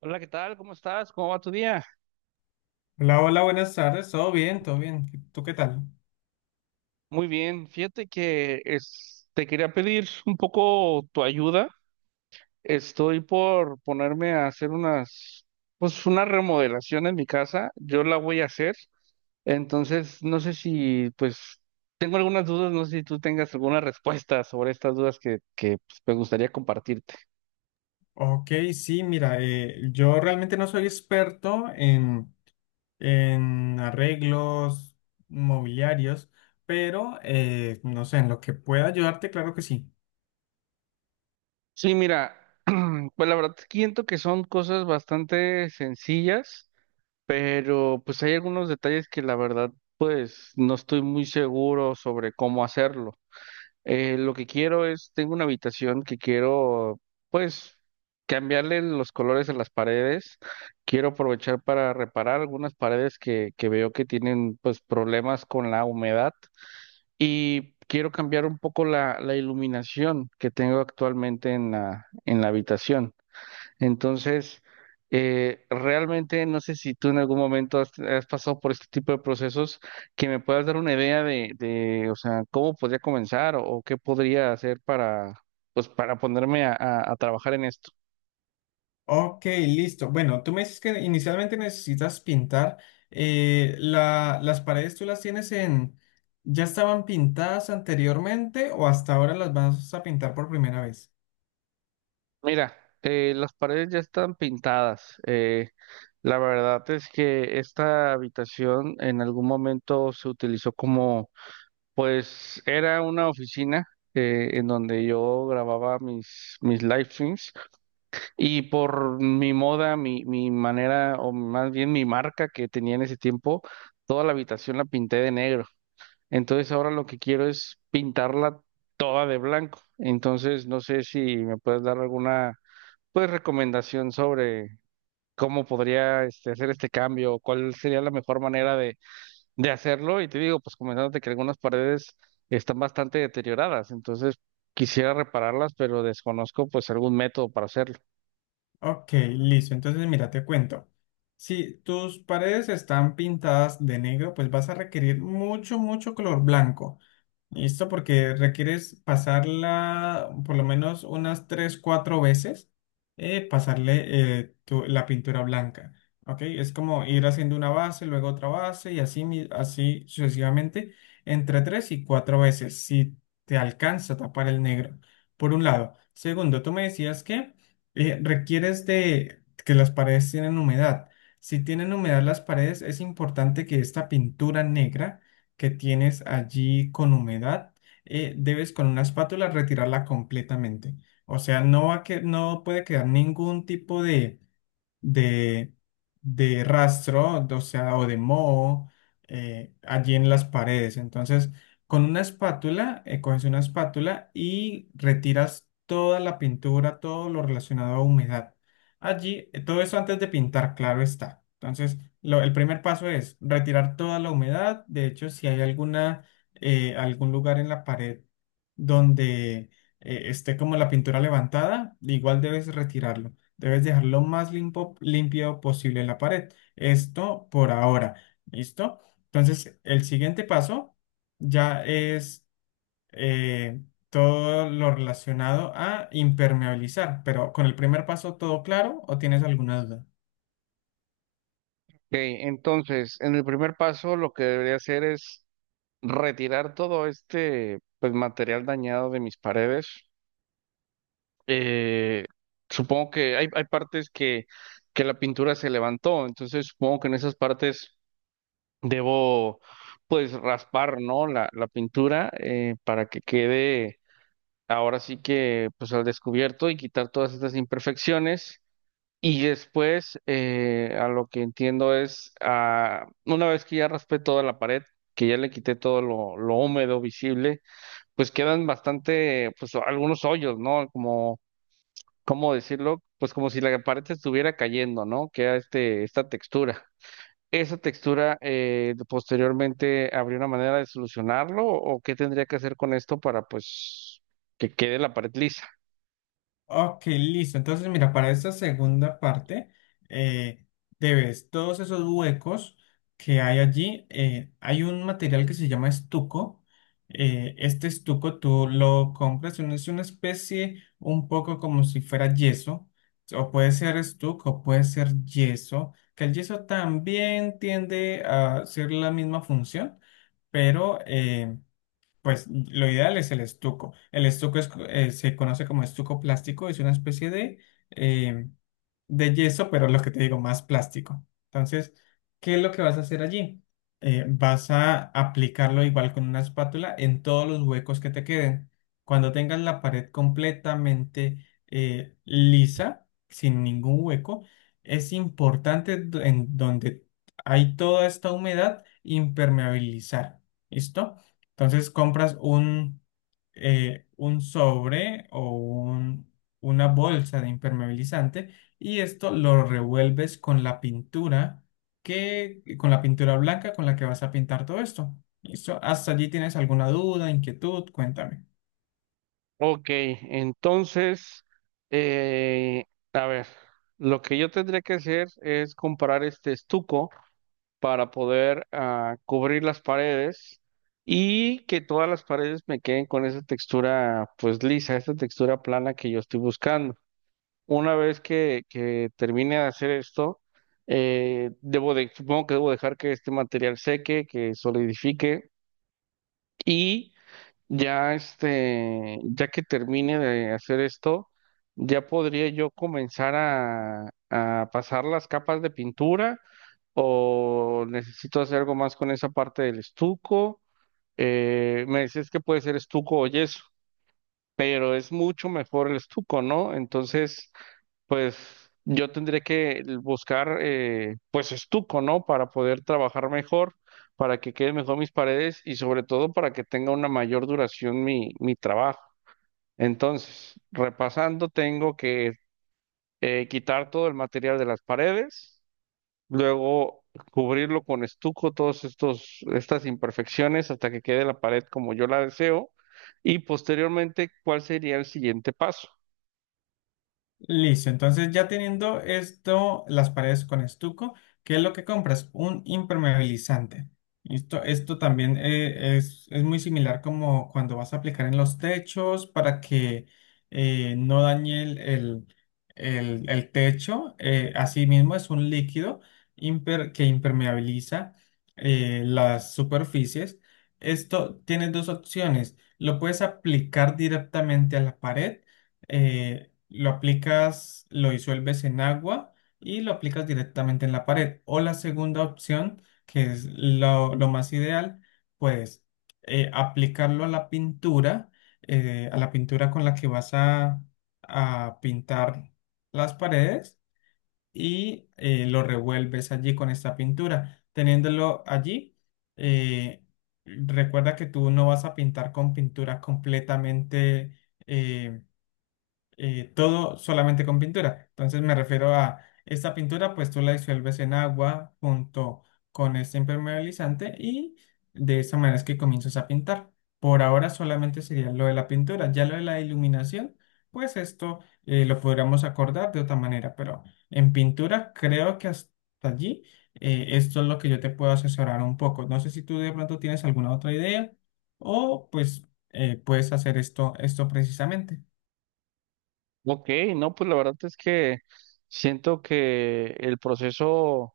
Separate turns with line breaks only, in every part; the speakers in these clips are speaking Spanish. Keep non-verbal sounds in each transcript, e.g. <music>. Hola, ¿qué tal? ¿Cómo estás? ¿Cómo va tu día?
Hola, hola, buenas tardes. ¿Todo bien? ¿Todo bien? ¿Tú qué tal?
Muy bien. Fíjate que te quería pedir un poco tu ayuda. Estoy por ponerme a hacer unas, pues una remodelación en mi casa. Yo la voy a hacer. Entonces, no sé si, pues, tengo algunas dudas, no sé si tú tengas alguna respuesta sobre estas dudas que pues, me gustaría compartirte.
Ok, sí, mira, yo realmente no soy experto en arreglos mobiliarios, pero no sé, en lo que pueda ayudarte, claro que sí.
Sí, mira, <clears throat> pues la verdad siento que son cosas bastante sencillas, pero pues hay algunos detalles que la verdad pues no estoy muy seguro sobre cómo hacerlo. Lo que quiero es, tengo una habitación que quiero pues cambiarle los colores a las paredes, quiero aprovechar para reparar algunas paredes que veo que tienen pues problemas con la humedad y quiero cambiar un poco la iluminación que tengo actualmente en la habitación. Entonces, realmente no sé si tú en algún momento has pasado por este tipo de procesos que me puedas dar una idea de, o sea, cómo podría comenzar o qué podría hacer para, pues, para ponerme a trabajar en esto.
Ok, listo. Bueno, tú me dices que inicialmente necesitas pintar. Las paredes tú las tienes en... ¿Ya estaban pintadas anteriormente o hasta ahora las vas a pintar por primera vez?
Mira, las paredes ya están pintadas. La verdad es que esta habitación en algún momento se utilizó como, pues, era una oficina, en donde yo grababa mis live streams. Y por mi moda, mi manera, o más bien mi marca que tenía en ese tiempo, toda la habitación la pinté de negro. Entonces ahora lo que quiero es pintarla toda de blanco. Entonces no sé si me puedes dar alguna, pues, recomendación sobre cómo podría este, hacer este cambio, o cuál sería la mejor manera de hacerlo. Y te digo, pues comentándote que algunas paredes están bastante deterioradas, entonces quisiera repararlas, pero desconozco pues algún método para hacerlo.
Ok, listo. Entonces, mira, te cuento. Si tus paredes están pintadas de negro, pues vas a requerir mucho, mucho color blanco. Listo, porque requieres pasarla por lo menos unas 3 4 veces, pasarle la pintura blanca. ¿Ok? Es como ir haciendo una base, luego otra base y así, así sucesivamente, entre 3 y 4 veces, si te alcanza a tapar el negro, por un lado. Segundo, tú me decías que requieres de que las paredes tienen humedad. Si tienen humedad las paredes, es importante que esta pintura negra que tienes allí con humedad, debes con una espátula retirarla completamente. O sea, no puede quedar ningún tipo de, de, de rastro, o sea, o de moho allí en las paredes. Entonces, con una espátula, coges una espátula y retiras toda la pintura, todo lo relacionado a humedad. Allí, todo eso antes de pintar, claro está. Entonces, el primer paso es retirar toda la humedad. De hecho, si hay alguna, algún lugar en la pared donde esté como la pintura levantada, igual debes retirarlo. Debes dejar lo más limpio posible la pared. Esto por ahora. ¿Listo? Entonces, el siguiente paso ya es eh, todo lo relacionado a impermeabilizar. Pero con el primer paso, ¿todo claro o tienes alguna duda?
Ok, entonces, en el primer paso, lo que debería hacer es retirar todo este pues, material dañado de mis paredes. Eh, Supongo que hay partes que la pintura se levantó, entonces supongo que en esas partes debo pues raspar, ¿no? La pintura para que quede ahora sí que pues al descubierto y quitar todas estas imperfecciones. Y después, a lo que entiendo es, ah, una vez que ya raspé toda la pared, que ya le quité todo lo húmedo visible, pues quedan bastante, pues algunos hoyos, ¿no? Como, ¿cómo decirlo? Pues como si la pared se estuviera cayendo, ¿no? Queda este, esta textura. ¿Esa textura, posteriormente habría una manera de solucionarlo, o qué tendría que hacer con esto para pues que quede la pared lisa?
Ok, listo. Entonces, mira, para esta segunda parte, eh, debes todos esos huecos que hay allí. Hay un material que se llama estuco. Este estuco tú lo compras, es una especie un poco como si fuera yeso. O puede ser estuco, o puede ser yeso. Que el yeso también tiende a ser la misma función, pero... pues lo ideal es el estuco. El estuco es, se conoce como estuco plástico, es una especie eh, de yeso, pero lo que te digo, más plástico. Entonces, ¿qué es lo que vas a hacer allí? Vas a aplicarlo igual con una espátula en todos los huecos que te queden. Cuando tengas la pared completamente lisa, sin ningún hueco, es importante en donde hay toda esta humedad impermeabilizar. ¿Listo? Entonces compras un sobre o un- una bolsa de impermeabilizante y esto lo revuelves con la pintura con la pintura blanca con la que vas a pintar todo esto. ¿Listo? ¿Hasta allí tienes alguna duda, inquietud? Cuéntame.
Ok, entonces, eh, a ver, lo que yo tendría que hacer es comprar este estuco para poder, ah, cubrir las paredes y que todas las paredes me queden con esa textura pues lisa, esa textura plana que yo estoy buscando. Una vez que termine de hacer esto, debo de, supongo que debo dejar que este material seque, que solidifique, y ya este, ya que termine de hacer esto, ya podría yo comenzar a pasar las capas de pintura, o necesito hacer algo más con esa parte del estuco. Me decías que puede ser estuco o yeso, pero es mucho mejor el estuco, ¿no? Entonces, pues yo tendré que buscar, pues estuco, ¿no? Para poder trabajar mejor, para que queden mejor mis paredes y sobre todo para que tenga una mayor duración mi trabajo. Entonces, repasando, tengo que quitar todo el material de las paredes, luego cubrirlo con estuco, todos estos, estas imperfecciones hasta que quede la pared como yo la deseo, y posteriormente, ¿cuál sería el siguiente paso?
Listo, entonces ya teniendo esto, las paredes con estuco, ¿qué es lo que compras? Un impermeabilizante. Listo, esto también es muy similar como cuando vas a aplicar en los techos para que no dañe el techo. Asimismo, es un líquido que impermeabiliza las superficies. Esto tiene dos opciones. Lo puedes aplicar directamente a la pared lo aplicas, lo disuelves en agua y lo aplicas directamente en la pared. O la segunda opción, que es lo más ideal, pues aplicarlo a la pintura con la que vas a pintar las paredes y lo revuelves allí con esta pintura. Teniéndolo allí, eh, recuerda que tú no vas a pintar con pintura completamente... eh, todo solamente con pintura. Entonces me refiero a esta pintura, pues tú la disuelves en agua junto con este impermeabilizante y de esa manera es que comienzas a pintar. Por ahora solamente sería lo de la pintura, ya lo de la iluminación, pues esto lo podríamos acordar de otra manera, pero en pintura creo que hasta allí esto es lo que yo te puedo asesorar un poco. No sé si tú de pronto tienes alguna otra idea o pues puedes hacer esto, esto precisamente.
Ok, no, pues la verdad es que siento que el proceso,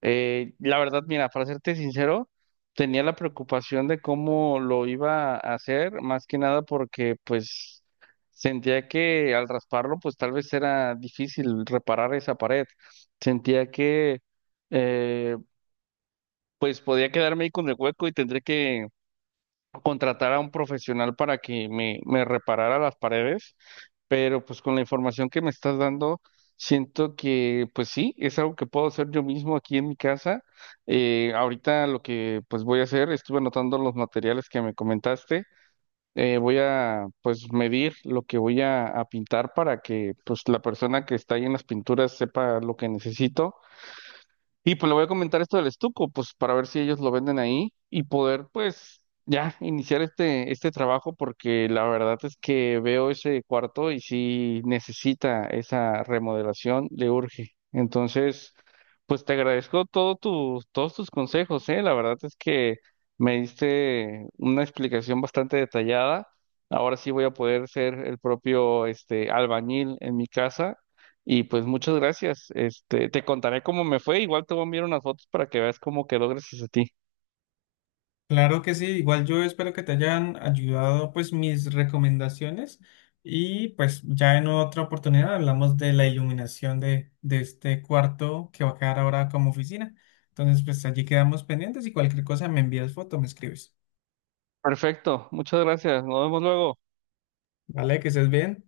la verdad, mira, para serte sincero, tenía la preocupación de cómo lo iba a hacer, más que nada porque pues sentía que al rasparlo, pues tal vez era difícil reparar esa pared. Sentía que, eh, pues podía quedarme ahí con el hueco y tendría que contratar a un profesional para que me reparara las paredes, pero pues con la información que me estás dando, siento que pues sí, es algo que puedo hacer yo mismo aquí en mi casa. Ahorita lo que pues voy a hacer, estuve anotando los materiales que me comentaste, voy a pues medir lo que voy a pintar para que pues la persona que está ahí en las pinturas sepa lo que necesito. Y pues le voy a comentar esto del estuco, pues para ver si ellos lo venden ahí y poder pues ya iniciar este, este trabajo porque la verdad es que veo ese cuarto y si necesita esa remodelación, le urge. Entonces, pues te agradezco todo tu, todos tus consejos, ¿eh? La verdad es que me diste una explicación bastante detallada. Ahora sí voy a poder ser el propio este, albañil en mi casa y pues muchas gracias. Este, te contaré cómo me fue. Igual te voy a enviar unas fotos para que veas cómo quedó gracias a ti.
Claro que sí, igual yo espero que te hayan ayudado pues mis recomendaciones y pues ya en otra oportunidad hablamos de la iluminación de este cuarto que va a quedar ahora como oficina. Entonces pues allí quedamos pendientes y cualquier cosa me envías foto, me escribes.
Perfecto, muchas gracias. Nos vemos luego.
Vale, que estés bien.